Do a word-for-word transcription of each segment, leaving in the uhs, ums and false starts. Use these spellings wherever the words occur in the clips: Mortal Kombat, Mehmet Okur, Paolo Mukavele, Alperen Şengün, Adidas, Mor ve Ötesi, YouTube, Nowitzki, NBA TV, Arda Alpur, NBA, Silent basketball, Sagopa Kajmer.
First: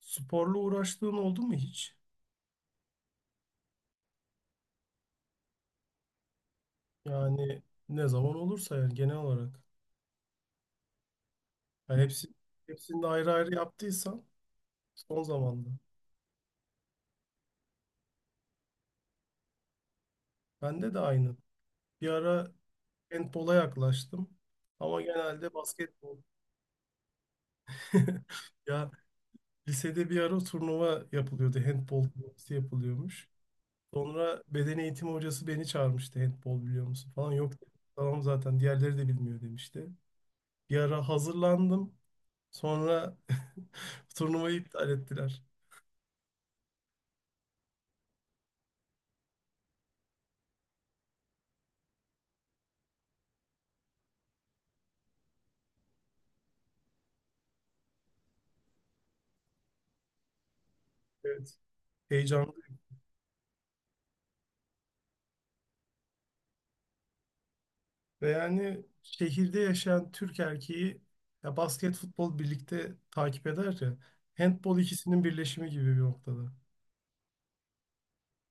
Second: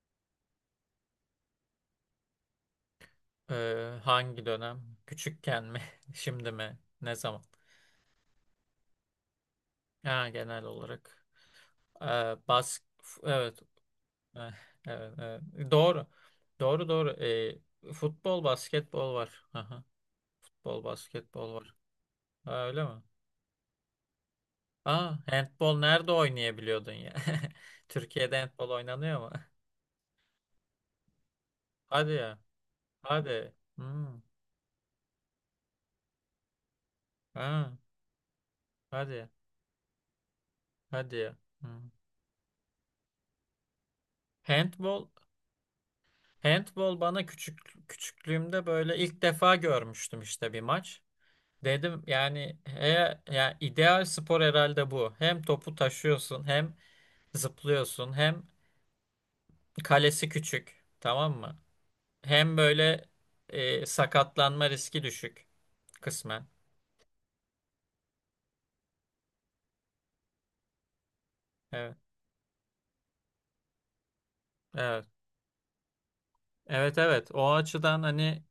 Sporla uğraştığın oldu mu hiç? Ee, hangi dönem? Küçükken mi? Şimdi mi? Ne zaman? Yani ne zaman olursa yani genel olarak. Ha, genel olarak. Yani Ee, hepsi, bas hepsini de ayrı ayrı Evet. yaptıysan Eh, Evet, son evet. zamanda. Doğru. Doğru doğru. Ee, futbol, basketbol var. Aha, futbol, Bende de aynı. basketbol var. Bir ara Ha, öyle mi? handbola yaklaştım. Ama Aa, genelde handbol nerede basketbol. oynayabiliyordun ya? Türkiye'de handbol Ya oynanıyor mu? lisede bir ara turnuva yapılıyordu. Handbol Hadi ya. turnuvası yapılıyormuş. Hadi. Hmm. Sonra beden eğitimi hocası beni çağırmıştı. Handbol biliyor musun falan. Yok dedim. Ha, Tamam zaten diğerleri de hadi. bilmiyor demişti. Bir ara Hadi ya. Hmm. hazırlandım. Sonra turnuvayı iptal Handbol ettiler. Handball bana küçük küçüklüğümde böyle ilk defa görmüştüm işte bir maç. Dedim yani he, ya ideal spor herhalde bu. Hem topu taşıyorsun, hem zıplıyorsun, hem kalesi küçük, tamam Evet. mı? Heyecanlı. Hem böyle e, sakatlanma riski düşük kısmen. Ve yani şehirde yaşayan Türk erkeği ya basket, Evet. futbol birlikte takip eder ya. Handbol Evet. ikisinin birleşimi gibi bir noktada. Evet evet. O açıdan hani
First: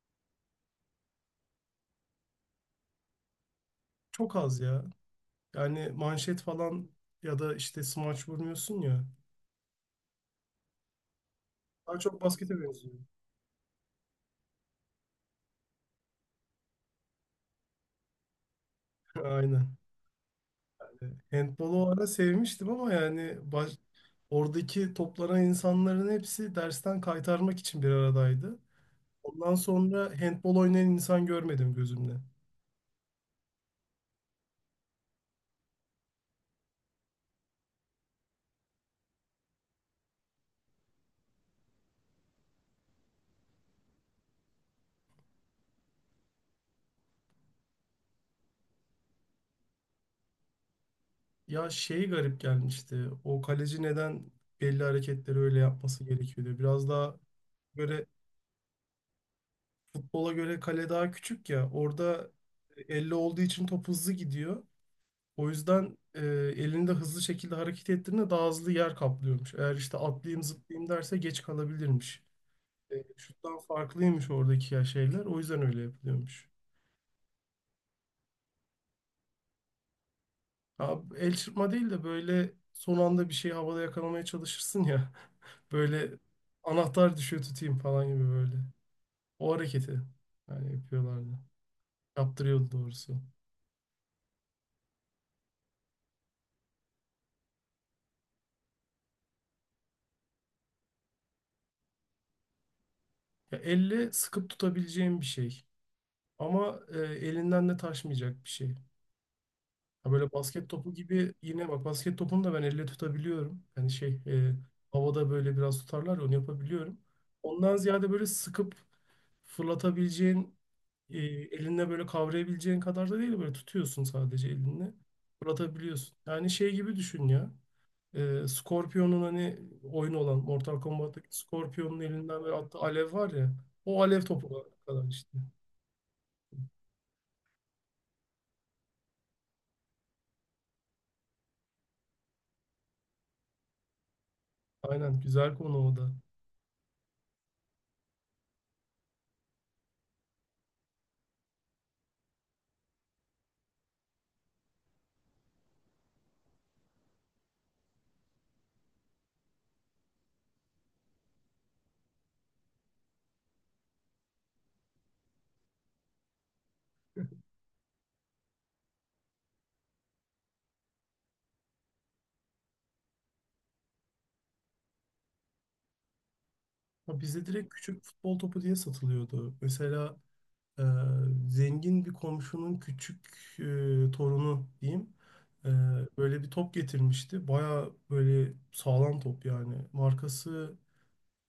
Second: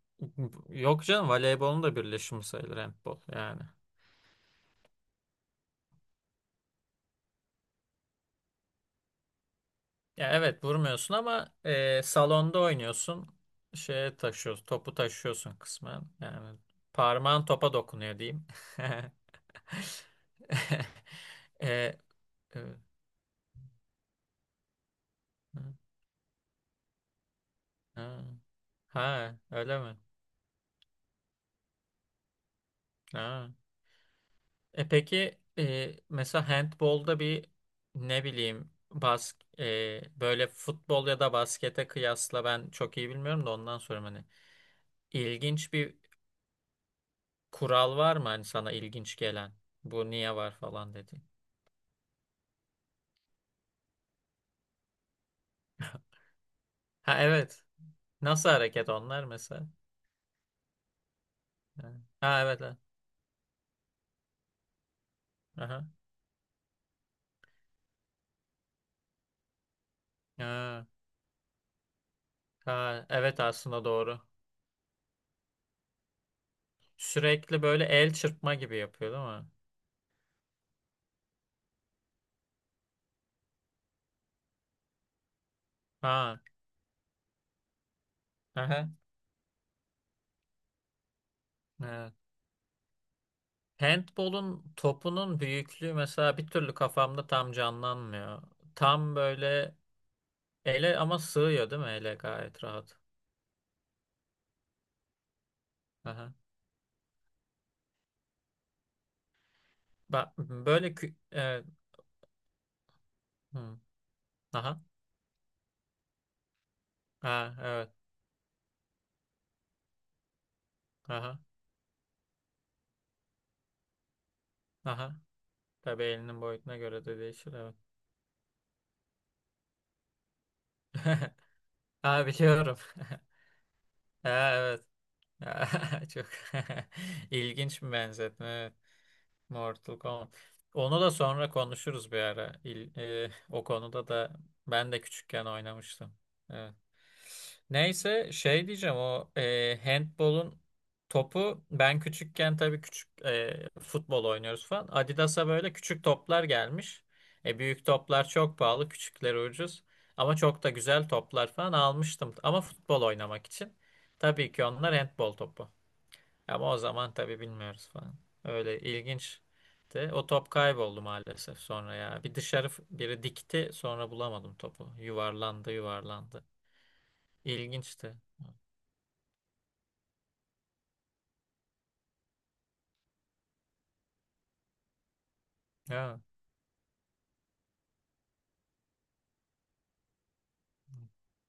yok canım voleybolun da birleşimi sayılır handball yani. Çok az ya. Yani manşet falan ya da işte smaç vurmuyorsun ya. Ya evet vurmuyorsun ama Daha e, çok salonda baskete benziyor. oynuyorsun. Şeye taşıyorsun, topu taşıyorsun kısmen. Yani parmağın topa dokunuyor diyeyim. Aynen. Handbolu o E, ara e, sevmiştim, ama yani baş- oradaki toplanan insanların hepsi dersten kaytarmak için bir ha, aradaydı. ha, Ondan öyle mi? sonra handbol oynayan insan görmedim gözümle. Ha. E peki e, mesela handbolda bir ne bileyim bas e, böyle futbol ya da baskete kıyasla ben çok iyi bilmiyorum da ondan sonra hani ilginç bir kural var mı hani sana ilginç gelen? Bu niye var falan dedi. Ya şey garip gelmişti. O kaleci neden belli hareketleri öyle yapması gerekiyordu. Biraz Ha daha evet. böyle Nasıl hareket onlar mesela? futbola göre kale daha küçük ya. Ha Orada ha, evet. Evet. elle olduğu için top hızlı gidiyor. O Aha. yüzden e, elini de hızlı şekilde hareket ettiğinde daha hızlı yer kaplıyormuş. Eğer işte atlayayım Ha, zıplayayım derse geç kalabilirmiş. E, ha, evet Şuttan aslında doğru. farklıymış oradaki ya şeyler. O yüzden öyle yapılıyormuş. Sürekli böyle el çırpma gibi yapıyor değil mi? Ya el çırpma değil de böyle son anda bir şey havada yakalamaya çalışırsın ya. Böyle Ha. anahtar düşüyor tutayım falan gibi böyle. Aha. O hareketi yani yapıyorlardı. Evet. Yaptırıyordu doğrusu. Handball'un topunun büyüklüğü mesela bir türlü kafamda tam canlanmıyor. Tam böyle ele ama sığıyor değil mi ele gayet rahat. Ya elle sıkıp tutabileceğim bir şey. Aha. Ama e, elinden de taşmayacak bir şey. Ha, böyle Bak basket böyle topu kü- gibi. evet. Yine bak, basket topunu da ben elle tutabiliyorum. Hı. Yani şey, e, Aha. havada böyle biraz tutarlar ya, onu yapabiliyorum. Ha, Ondan evet. ziyade böyle sıkıp fırlatabileceğin, e, Aha. elinle böyle kavrayabileceğin kadar da değil, böyle tutuyorsun sadece elinle Aha. Tabii fırlatabiliyorsun. elinin Yani şey boyutuna gibi göre de düşün ya. değişir evet. E, Scorpion'un hani oyun olan Mortal Kombat'taki Scorpion'un Ha elinden böyle biliyorum. attığı alev var ya. O alev topu Ha, evet. kadar işte. Çok ilginç bir benzetme. Evet. Mortal Kombat. Onu da sonra konuşuruz bir ara. İl- e, o konuda da ben de Aynen, küçükken güzel konu o da. oynamıştım. Evet. Neyse şey diyeceğim o e, handbolun topu ben küçükken tabii küçük e, futbol oynuyoruz falan. Adidas'a böyle küçük toplar gelmiş. E, büyük toplar çok pahalı, küçükleri ucuz. Ama çok da güzel toplar falan almıştım. Ama futbol oynamak için. Tabii ki onlar handbol topu. Ama o zaman tabii bilmiyoruz falan. Öyle ilginçti. O top kayboldu maalesef sonra ya. Bir dışarı f- biri dikti sonra bulamadım topu. Yuvarlandı yuvarlandı. Ya bizde direkt küçük İlginçti. futbol topu diye satılıyordu. Mesela e, zengin bir komşunun küçük, e, torunu diyeyim, e, Evet. böyle bir top getirmişti. Baya böyle sağlam top yani. Markası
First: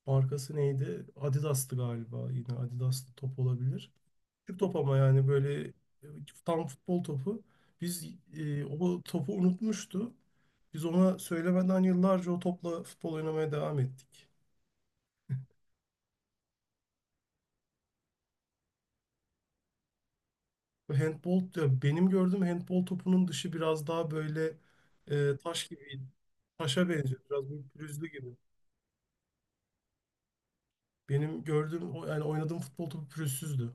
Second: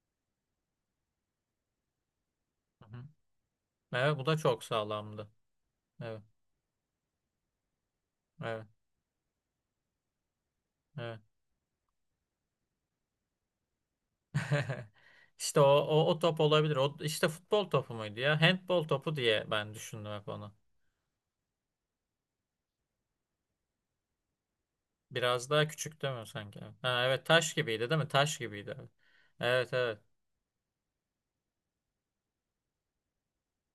markası neydi? Adidas'tı galiba. Yine Hı hı. Adidas'lı top olabilir. Evet bu da Küçük çok top ama yani sağlamdı. böyle e, Evet. tam futbol topu. Biz e, Evet. O topu unutmuştu. Biz ona Evet. söylemeden yıllarca o topla futbol oynamaya devam ettik. İşte o, o, o top olabilir. O, işte futbol topu muydu ya? Handbol topu diye ben düşündüm hep onu. Handball, ya, benim gördüğüm handball topunun dışı biraz daha böyle, e, Biraz taş daha gibi, küçük değil mi sanki? Evet. taşa Ha, benziyor, evet biraz taş böyle gibiydi değil mi? pürüzlü gibi. Taş gibiydi. Evet evet. Evet, Benim gördüğüm o- yani oynadığım futbol topu pürüzsüzdü.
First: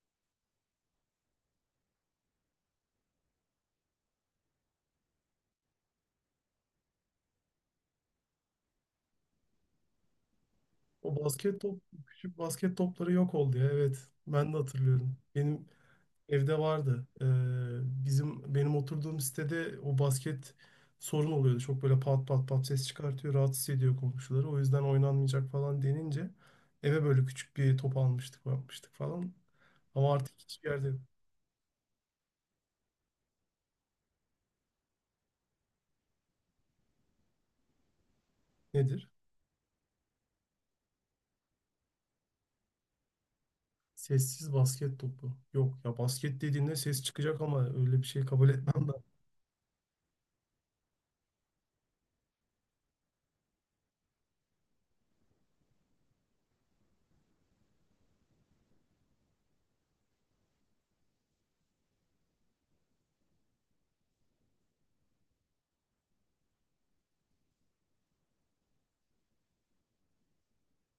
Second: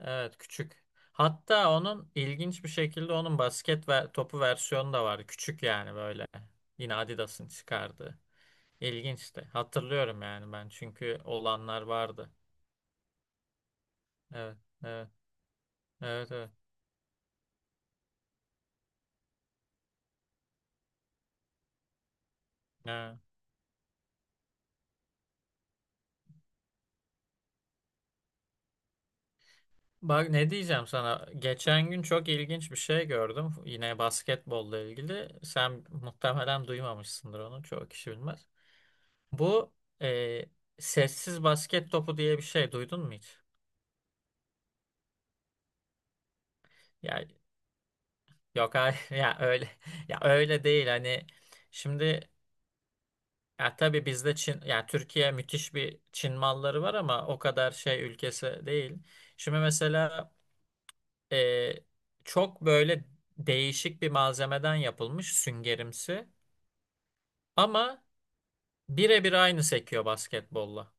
Evet, küçük. Hatta onun ilginç bir şekilde onun basket ve topu versiyonu da vardı. Küçük yani böyle. Yine Adidas'ın çıkardığı. İlginçti. Hatırlıyorum yani ben çünkü O basket top, olanlar vardı. küçük basket topları yok oldu ya, evet ben de Evet. Evet. hatırlıyorum. Benim Evet evet. evde vardı. Ee, bizim benim oturduğum sitede o basket sorun oluyordu. Çok böyle pat pat pat ses Ha. çıkartıyor, rahatsız ediyor komşuları. O yüzden oynanmayacak falan denince eve böyle küçük bir top almıştık, yapmıştık falan. Ama Bak artık ne hiçbir diyeceğim yerde yok. sana. Geçen gün çok ilginç bir şey gördüm. Yine basketbolla ilgili. Sen muhtemelen duymamışsındır onu. Çoğu kişi bilmez. Nedir? Bu e, Sessiz basket topu diye bir şey duydun mu hiç? Sessiz basket topu. Yok ya, basket dediğinde ses Ya çıkacak, ama öyle bir şey kabul yok etmem hayır ya öyle ya öyle değil hani şimdi ya tabii bizde Çin ya Türkiye müthiş bir Çin malları var ama o kadar şey ülkesi değil. Şimdi mesela e, çok böyle değişik bir malzemeden yapılmış süngerimsi. Ama birebir aynı sekiyor basketbolla.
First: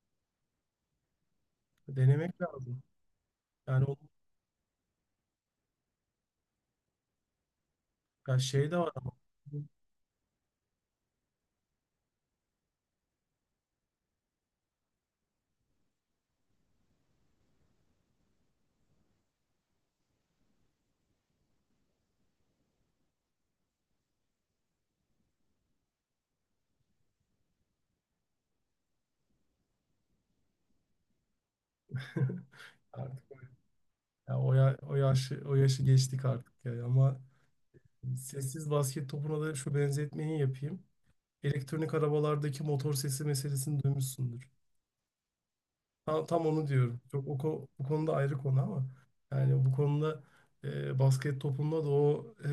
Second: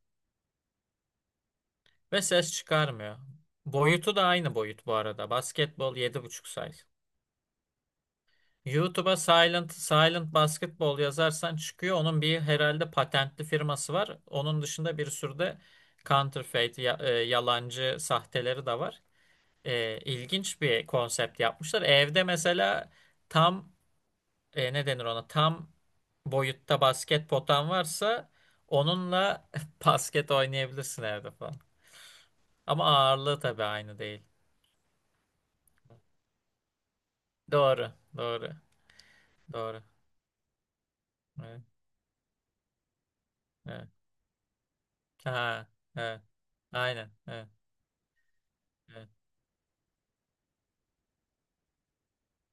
ben. Ve Denemek ses lazım. çıkarmıyor. Yani o, Boyutu da aynı boyut bu arada. Basketbol yedi buçuk size. ya şey de var ama YouTube'a Silent Silent basketball yazarsan çıkıyor. Onun bir herhalde patentli firması var. Onun dışında bir sürü de counterfeit, ya- e, yalancı sahteleri de var. E, ilginç bir konsept yapmışlar. Evde mesela tam e, ne denir ona tam boyutta basket potan varsa onunla basket oynayabilirsin evde falan. Ama artık ağırlığı tabii aynı değil. ya, o, ya, o yaşı o yaşı geçtik artık ya ama Doğru, doğru, sessiz basket topuna da şu doğru. benzetmeyi yapayım. Evet, Elektronik arabalardaki motor sesi meselesini evet. duymuşsundur. Ha, evet, Tam, tam onu diyorum. aynen, Çok o, evet, ko- bu konuda ayrı konu ama evet, yani bu konuda, e, basket topunda da o e,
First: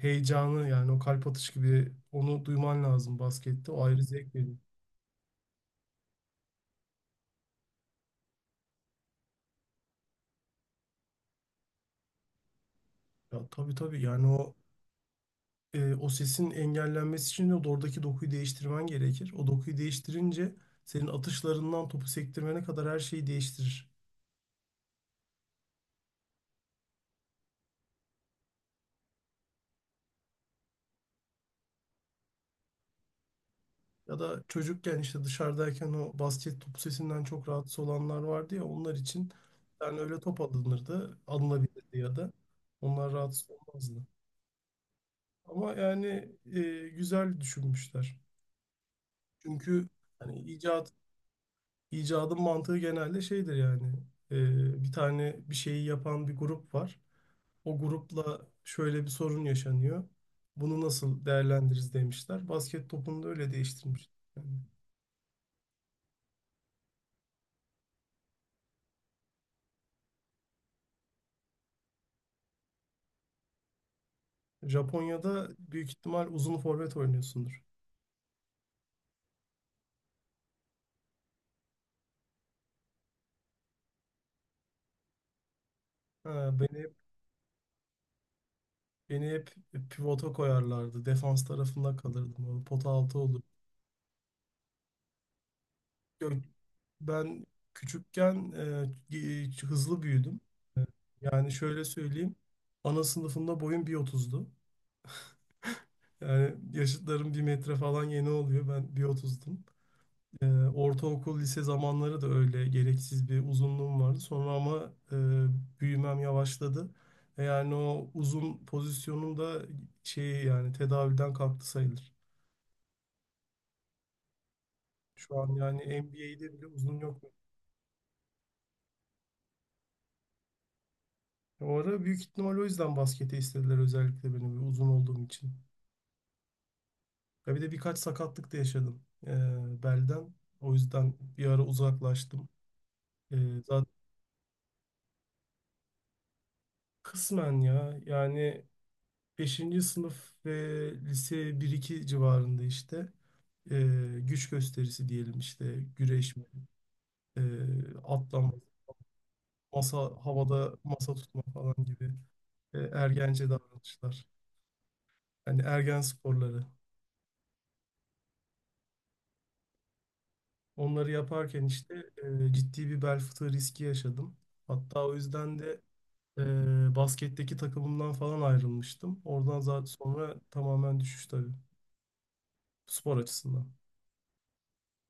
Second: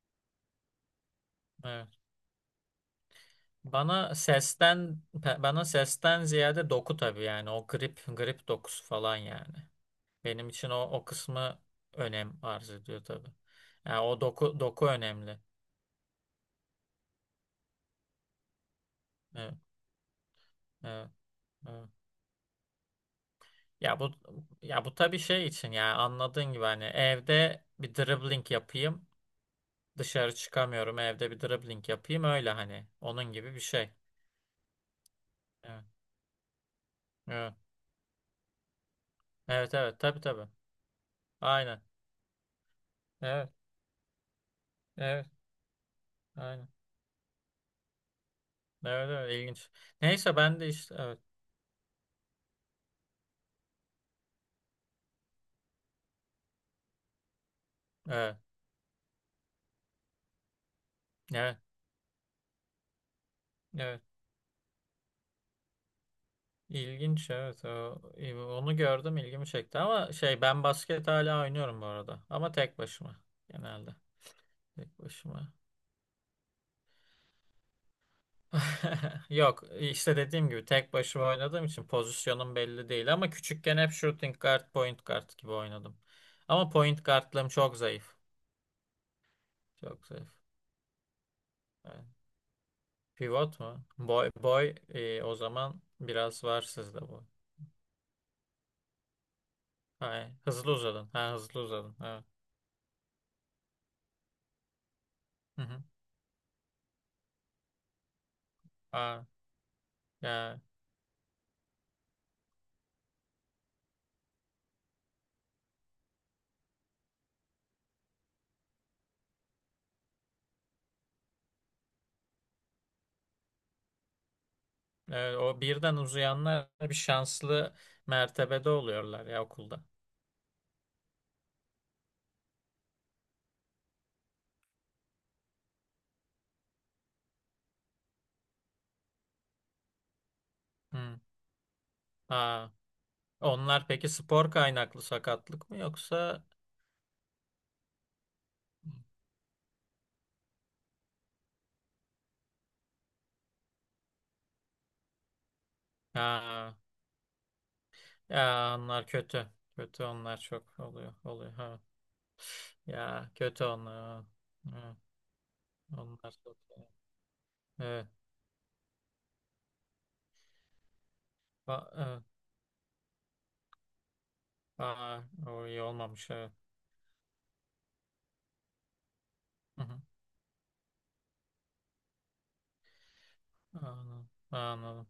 heyecanı, yani o kalp atış gibi evet. onu duyman lazım baskette. O ayrı Bana zevk veriyor. Sesten pe- bana sesten ziyade doku tabii yani o grip grip dokusu falan yani. Benim için o o kısmı önem arz ediyor tabii. Ya tabii Yani tabii, o yani o doku doku önemli. e, o sesin engellenmesi için de oradaki dokuyu değiştirmen gerekir. O Evet, dokuyu değiştirince senin evet, atışlarından evet. topu sektirmene kadar her şeyi değiştirir. Ya bu ya bu tabii şey için ya anladığın gibi hani evde bir dribbling yapayım. Dışarı çıkamıyorum evde bir dribbling yapayım öyle hani onun gibi bir şey. Ya da çocukken işte Evet. dışarıdayken o basket topu sesinden çok Evet rahatsız olanlar vardı ya, onlar için evet, evet yani öyle tabii top tabii. alınırdı, Aynen. alınabilirdi, ya da onlar rahatsız Evet. olmazdı. Evet. Ama yani Aynen. e, güzel düşünmüşler. Evet evet ilginç. Çünkü Neyse hani ben de icat işte evet. icadın mantığı genelde şeydir yani, e, bir tane bir şeyi yapan bir grup var. O Evet. grupla şöyle bir sorun yaşanıyor. Bunu nasıl Evet. değerlendiririz demişler. Basket topunu da öyle Evet. değiştirmiş. Yani. İlginç evet. O- Onu gördüm ilgimi çekti ama şey ben basket hala oynuyorum bu arada. Ama tek başıma genelde. Tek Japonya'da başıma. büyük ihtimal uzun forvet oynuyorsundur. Yok işte dediğim gibi tek başıma oynadığım için pozisyonum belli değil ama küçükken hep shooting guard, point guard gibi oynadım. Ha, Ama beni hep, point guardlığım çok zayıf. beni hep Çok pivota zayıf. koyarlardı. Defans tarafında Evet. kalırdım. O pota altı olur. Pivot mu? Boy boy e, o zaman Gö- biraz var sizde bu. Ben küçükken e, e, hızlı Ha, büyüdüm. hızlı uzadın. Ha Yani hızlı şöyle uzadın. Evet. söyleyeyim. Ana sınıfında boyum bir otuzdu. Hı hı. Yani yaşıtlarım bir metre falan yeni oluyor, ben bir Ha, otuzdum. Ee, ya, Ortaokul, lise zamanları da öyle gereksiz bir uzunluğum vardı. Sonra ama e, büyümem yavaşladı. E, Yani o uzun pozisyonum da şey, yani tedavülden kalktı sayılır. evet, Şu an o yani birden N B A'de bile uzayanlar bir uzun yok. şanslı mertebede oluyorlar ya okulda. O ara büyük ihtimal o yüzden baskete istediler özellikle beni, bir uzun olduğum için. Ya bir de birkaç sakatlık da yaşadım, e, belden. O yüzden Hı. bir ara uzaklaştım. Ha. E, Zaten Onlar peki spor kaynaklı sakatlık mı yoksa kısmen ya yani beşinci sınıf ve lise bir iki civarında işte, e, güç gösterisi diyelim, işte güreşme, Ha, e, atlama, ya onlar kötü. masa Kötü onlar havada çok masa oluyor. tutma Oluyor falan ha. gibi e, Ya ergence kötü onlar. Ha. davranışlar. Yani ergen Onlar çok. sporları. Evet. Onları yaparken Ba işte evet. e, ciddi bir bel fıtığı riski yaşadım. Hatta o Aa, yüzden o de iyi olmamış evet. e, basketteki takımımdan falan ayrılmıştım. Oradan Hı zaten hı. sonra tamamen düşüş tabii, spor açısından. Anladım. Anladım.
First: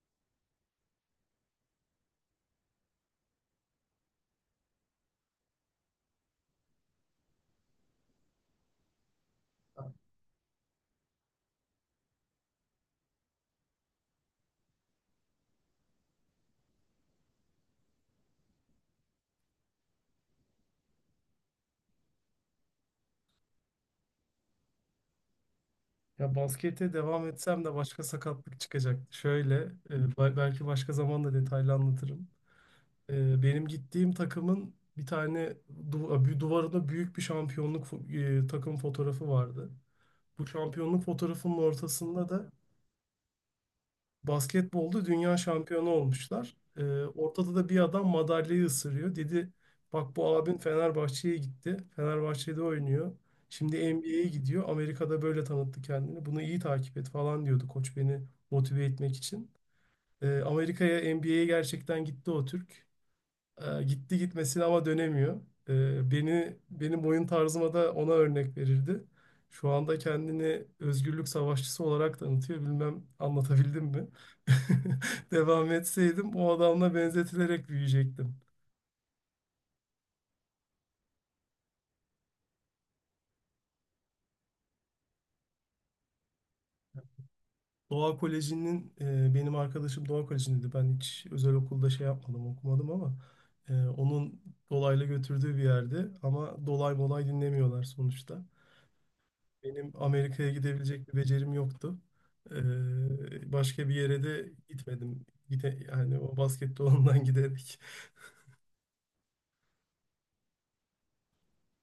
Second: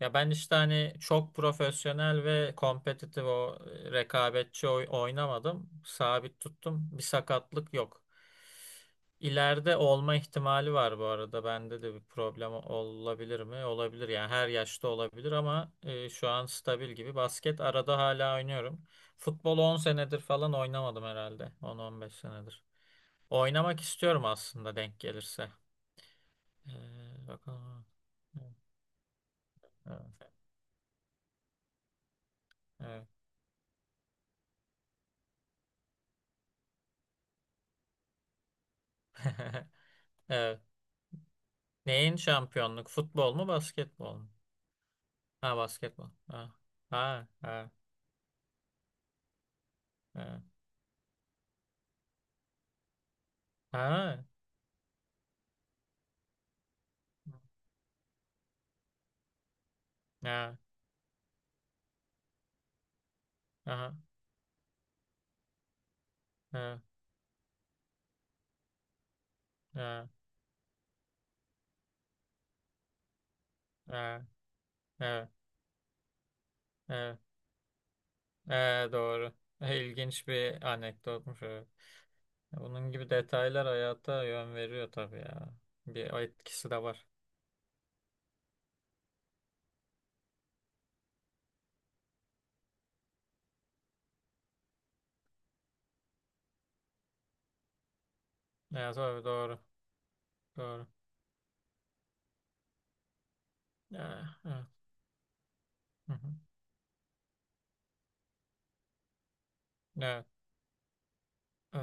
Ya ben işte hani çok profesyonel ve kompetitif o rekabetçi oy- oynamadım. Sabit tuttum. Bir sakatlık yok. İleride olma ihtimali var bu arada. Bende de bir problem olabilir mi? Olabilir. Yani her yaşta olabilir ama e, şu an stabil gibi. Basket arada hala oynuyorum. Futbol on senedir falan oynamadım herhalde. On on beş senedir. Oynamak istiyorum aslında denk gelirse. Ya baskete devam Ee, etsem de Bakalım. başka Evet. sakatlık çıkacak. Şöyle, e, ba- belki başka zaman da detaylı anlatırım. Evet. E, benim gittiğim takımın bir tane du bir duvarında büyük bir şampiyonluk, fo- e, takım fotoğrafı vardı. Bu Evet. şampiyonluk fotoğrafının Neyin ortasında da şampiyonluk? Futbol mu, basketbol mu? basketbolda dünya Ha, şampiyonu basketbol. Ha, olmuşlar. Ee, ha, Ortada da ha, bir adam madalyayı ısırıyor. Dedi, bak bu ha. abin Fenerbahçe'ye gitti, Fenerbahçe'de oynuyor, şimdi N B A'ye Ha. gidiyor. Amerika'da böyle tanıttı kendini. Bunu iyi takip et falan diyordu koç, beni motive etmek için. Ee, Ha. Amerika'ya, N B A'ye gerçekten gitti o Türk. E, Aha. Gitti gitmesine ama dönemiyor. E, beni Ha. benim oyun tarzıma da ona örnek verirdi. Şu anda Ha. kendini özgürlük savaşçısı olarak tanıtıyor. Bilmem anlatabildim mi? Evet, evet, Devam etseydim o adamla evet, benzetilerek büyüyecektim. evet, doğru. E, İlginç bir anekdotmuş. Evet. Bunun gibi detaylar hayata yön veriyor tabii ya. Bir etkisi de var. Doğa Koleji'nin, e, benim arkadaşım Doğa Koleji'ndeydi. Ben hiç özel okulda şey yapmadım, okumadım, ama e, onun dolaylı götürdüğü bir yerde. Ama dolay molay dinlemiyorlar sonuçta. Evet, tabii doğru, Benim Amerika'ya doğru. gidebilecek bir becerim yoktu. Ee, başka bir yere Evet, de evet. gitmedim. Gide, Hı Yani hı. o baskette olandan giderek. Evet. Ee,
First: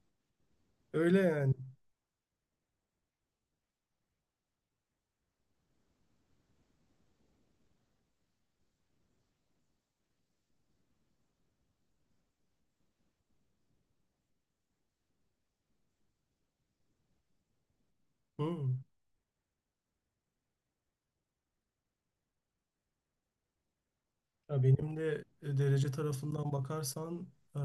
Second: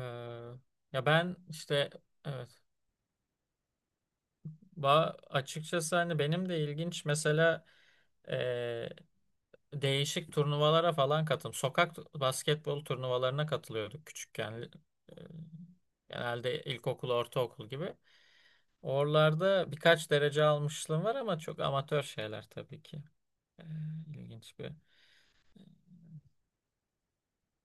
Ya Öyle ben yani. işte evet. Ba Açıkçası hani benim de ilginç mesela e, değişik turnuvalara falan katıldım. Sokak basketbol turnuvalarına katılıyorduk küçükken. E, Genelde ilkokul, ortaokul gibi. Hmm. Oralarda birkaç derece almışlığım var ama çok amatör şeyler tabii ki. Ee, ilginç Ya bir. benim de e, derece tarafından bakarsan, eee,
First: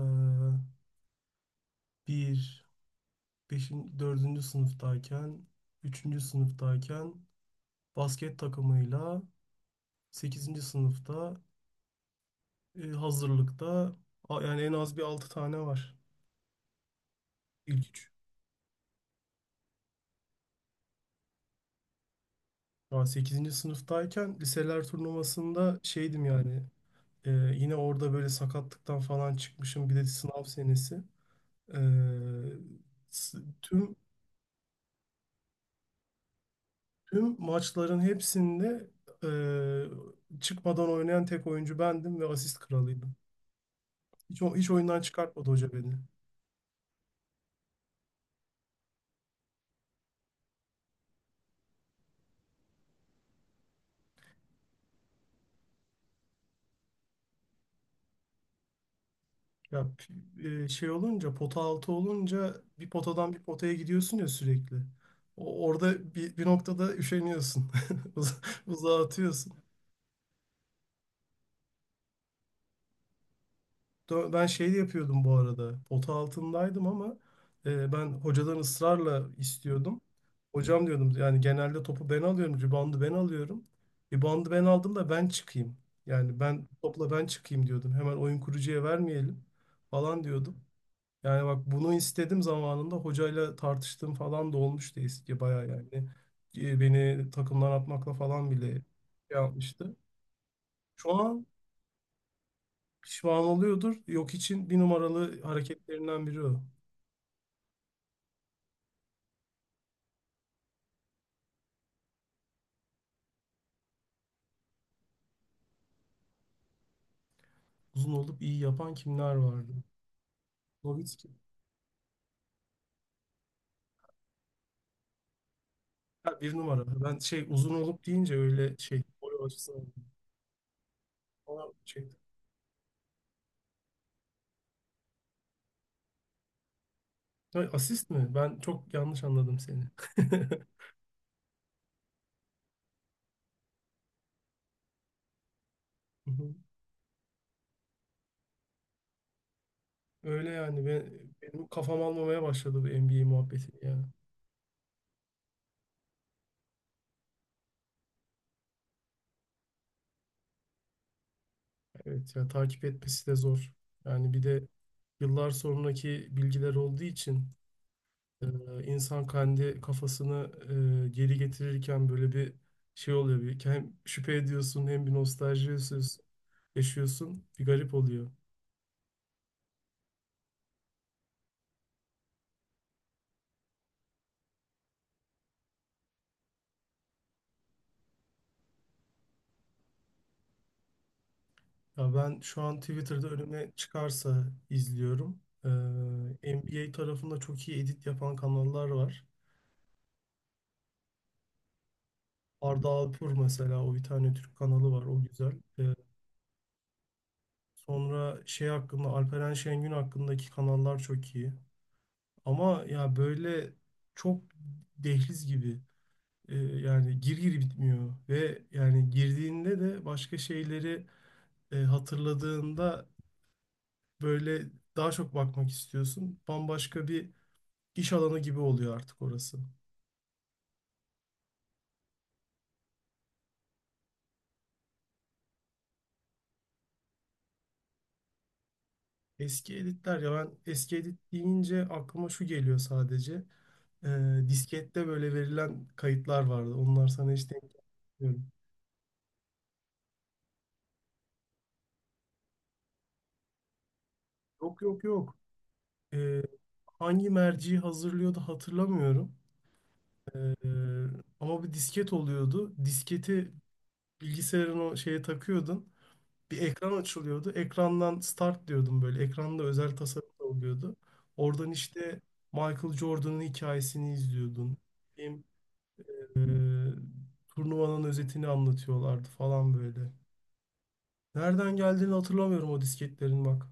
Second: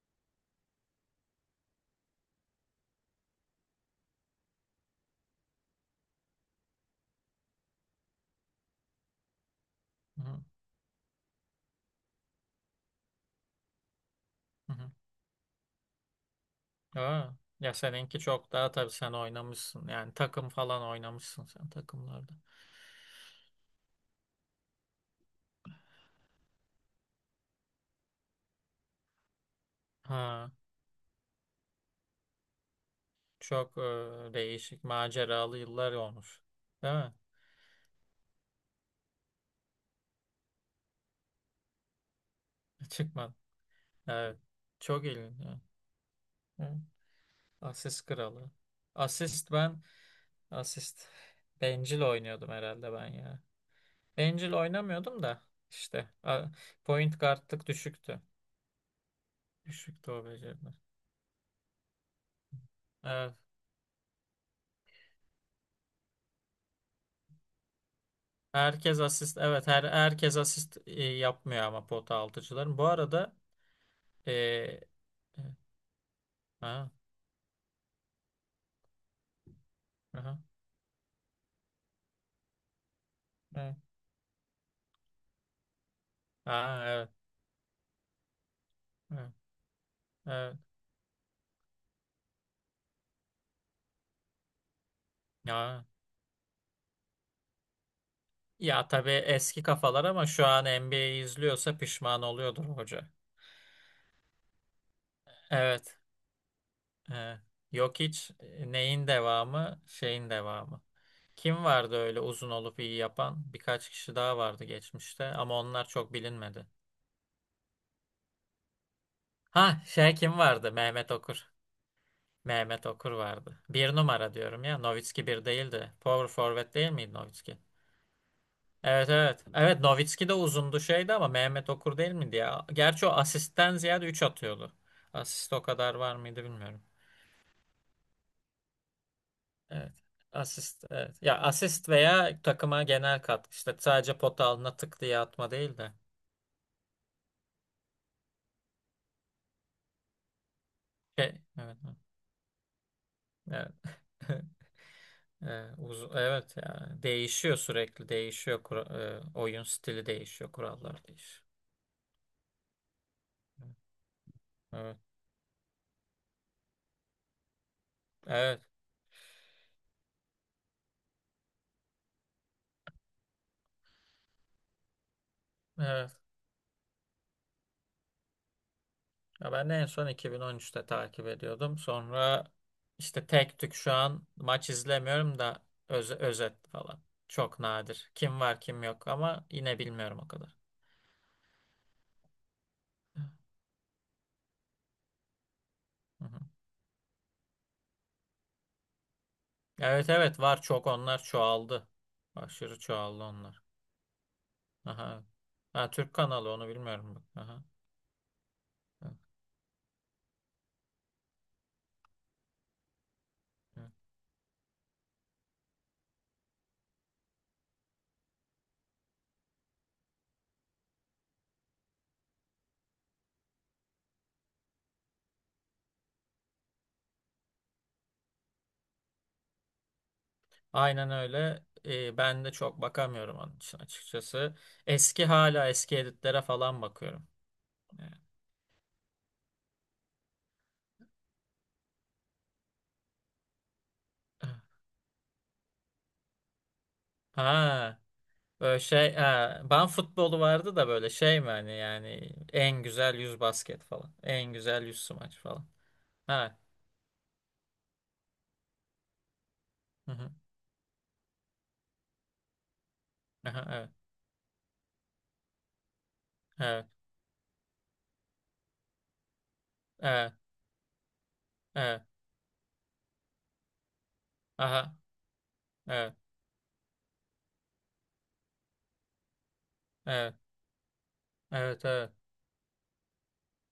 bir, beşin, dördüncü sınıftayken, üçüncü sınıftayken basket takımıyla, Hı sekizinci sınıfta, e, hazırlıkta, a- yani en hı. hı. az bir altı tane var. Aa, ya İlk üç. seninki çok daha tabii sen oynamışsın. Yani takım falan oynamışsın sen takımlarda. Daha sekizinci sınıftayken liseler turnuvasında şeydim yani, e, yine orada böyle sakatlıktan falan çıkmışım, bir de sınav Ha, senesi. E, s- Çok e, Tüm, değişik maceralı yıllar olmuş. Değil mi? tüm maçların hepsinde e, çıkmadan oynayan tek oyuncu bendim ve asist kralıydım. Çıkmadı. Evet. Hiç, o- hiç oyundan Çok ilginç. çıkartmadı Evet. hoca beni. Evet. Asist kralı. Asist ben asist bencil oynuyordum herhalde ben ya. Bencil oynamıyordum da işte a- point guardlık düşüktü. Ya Düşüktü o p- e, beceriler. şey olunca, pota altı olunca bir potadan Evet. bir potaya gidiyorsun ya sürekli. O- Orada bir, bir noktada üşeniyorsun. Uz- Herkes Uzağa asist atıyorsun. evet her herkes asist e, yapmıyor ama pota altıcıların. Bu arada Dö- e, Ben şey de e, yapıyordum bu arada. Pota altındaydım, ha, ama e, ben hocadan ısrarla istiyordum. aha, Hocam diyordum, yani genelde topu ben alıyorum, ribandı ben alıyorum, evet. ribandı ben aldım da ben çıkayım. Yani ben Ha, topla evet, ben çıkayım diyordum, hemen oyun kurucuya evet, vermeyelim falan diyordum. evet. Yani bak, bunu istedim zamanında, hocayla tartıştığım falan da olmuştu, eski bayağı Ya, yani. E, Beni takımdan atmakla falan bile ya tabii şey eski yapmıştı. kafalar ama şu an Şu N B A'yi an izliyorsa pişman oluyordur hoca. pişman oluyordur. Yok için bir numaralı Evet. hareketlerinden biri o. evet. Yok hiç e, neyin devamı, şeyin devamı. Kim vardı öyle uzun olup iyi yapan? Birkaç kişi daha vardı geçmişte ama onlar çok bilinmedi. Uzun olup iyi yapan kimler Ha vardı? şey kim vardı? Mehmet Nowitzki. Okur. Mehmet Okur vardı. Bir numara diyorum ya. Nowitzki bir değildi. Power Ha, bir forward değil numara. miydi Ben şey, Nowitzki? uzun olup deyince öyle şey, Evet evet. boy Evet açısından. Nowitzki de uzundu şeydi ama Ona Mehmet Okur şey. değil miydi ya? Gerçi o asistten ziyade üç atıyordu. Asist o kadar var mıydı bilmiyorum. Ha, asist mi? Ben çok yanlış anladım seni. Evet. Asist evet. Ya asist veya takıma genel katkı işte sadece pota altına tık diye atma değil de. Hı hı. Öyle yani, ben, Şey, benim evet. kafam almamaya başladı bu N B A Evet. muhabbeti ya. Ee, uz- evet ya değişiyor sürekli değişiyor Kura- e, oyun stili değişiyor kurallar değişiyor. Evet ya, takip etmesi de zor. Yani bir de Evet yıllar sonraki bilgiler olduğu için evet Ee, insan kendi kafasını e, geri getirirken böyle bir şey oluyor. Bir, hem şüphe ediyorsun hem bir nostalji yaşıyorsun. evet. yaşıyorsun. Bir garip oluyor. Ya ben de en son iki bin on üçte takip ediyordum. Sonra işte tek tük şu an maç izlemiyorum da öz- özet falan. Çok nadir. Kim var kim yok ama yine bilmiyorum o kadar. Ya ben şu an Hı Twitter'da önüme çıkarsa izliyorum. Ee, hı. N B A tarafında çok iyi edit yapan kanallar var. Evet evet var çok onlar çoğaldı. Aşırı Arda çoğaldı Alpur onlar. mesela, o bir tane Türk kanalı var, Aha. o evet. güzel. Ha, Ee, Türk kanalı onu bilmiyorum. Bak. Aha. Sonra şey hakkında, Evet. Alperen Şengün hakkındaki kanallar çok iyi. Ama ya böyle evet. çok dehliz gibi. E, yani gir gir bitmiyor, ve yani girdiğinde de başka şeyleri e, hatırladığında böyle daha çok bakmak istiyorsun. Bambaşka bir iş alanı gibi oluyor artık orası. Aynen öyle. Ee, ben de çok bakamıyorum onun için açıkçası. Eski hala eski editlere falan bakıyorum. Ee, Eski editler, ya ben eski edit deyince aklıma şu geliyor sadece. E, diskette böyle verilen kayıtlar vardı. Onlar sana hiç denk Ha, gelmiyorum. böyle şey, ha, ben futbolu vardı da böyle şey mi hani yani en güzel yüz basket falan. En Yok güzel yüz yok yok. smaç falan. E, Ha. Hangi merci hazırlıyordu hatırlamıyorum. Hı hı. E, Ama bir disket oluyordu. Disketi Aha, evet. bilgisayarın o şeye takıyordun. Bir Evet. ekran açılıyordu. Ekrandan start diyordum böyle. Ekranda özel tasarım Evet. da oluyordu. Oradan Evet. işte Michael Jordan'ın hikayesini izliyordun. Aha. Benim, Evet. E, turnuvanın özetini anlatıyorlardı falan böyle. Evet. Nereden Evet. Evet. geldiğini hatırlamıyorum o disketlerin bak.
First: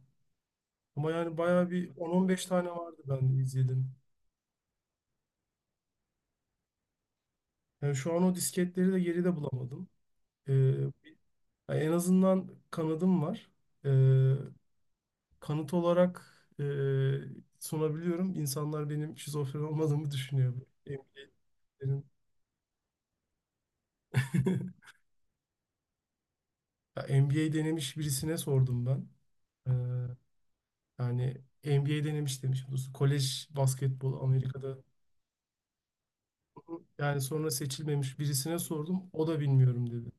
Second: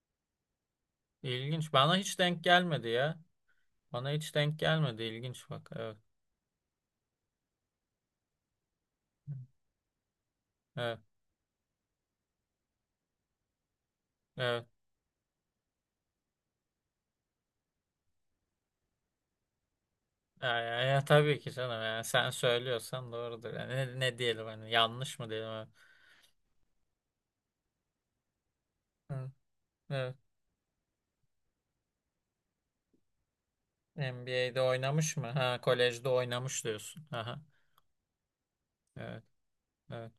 Ama yani bayağı İlginç. bir Bana hiç denk on on beş tane gelmedi vardı ya. ben de izledim. Bana hiç denk gelmedi. İlginç bak. Evet. Yani şu an o disketleri de geride bulamadım. E, Evet. Yani en azından kanadım var, E, Evet. kanıt olarak e, sunabiliyorum. İnsanlar benim şizofren olmadığımı düşünüyor. Ya, ya, ya M B A'lerin. tabii ki canım ya sen söylüyorsan doğrudur. Yani ne, ne diyelim hani yanlış mı diyelim? Ha? Ya M B A denemiş birisine sordum ben. Hı, Ee, evet. Yani M B A denemiş demiş. Bu kolej basketbolu N B A'de Amerika'da. oynamış mı? Ha kolejde oynamış diyorsun. Yani Aha. sonra seçilmemiş birisine sordum, Evet, o da bilmiyorum dedi. evet.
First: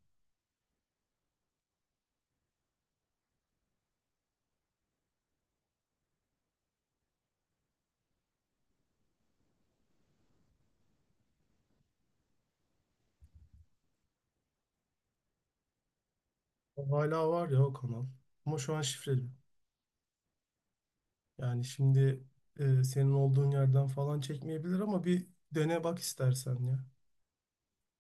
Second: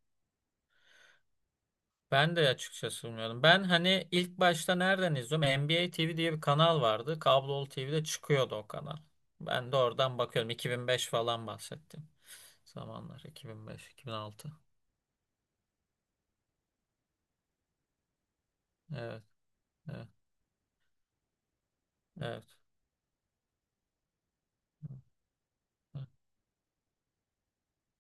Ben de açıkçası bilmiyordum. Ben hani ilk başta nereden izliyorum? N B A T V diye bir kanal vardı. Kablolu T V'de çıkıyordu o kanal. Ben de oradan bakıyorum. iki bin beş falan bahsettim. Zamanlar iki bin beş, iki bin altı. O hala var ya o kanal. Ama şu an şifreli. Evet, evet, Yani şimdi, evet. e, senin olduğun yerden falan çekmeyebilir ama bir dene bak istersen ya.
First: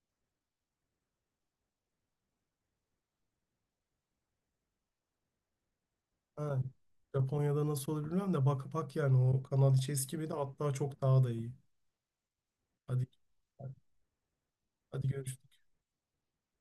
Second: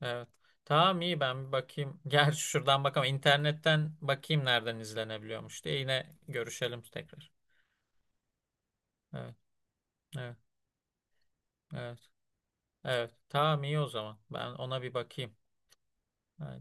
Evet. Tamam iyi ben bir bakayım. Gerçi şuradan bakamam. İnternetten bakayım nereden izlenebiliyormuş diye. Yine Ha, görüşelim tekrar. Japonya'da nasıl olur bilmiyorum da, bak bak yani, Evet. o kanal içi eski biri Evet. hatta çok daha da iyi. Evet. Hadi Evet. Tamam iyi o zaman. Ben ona bir hadi bakayım. görüşürüz.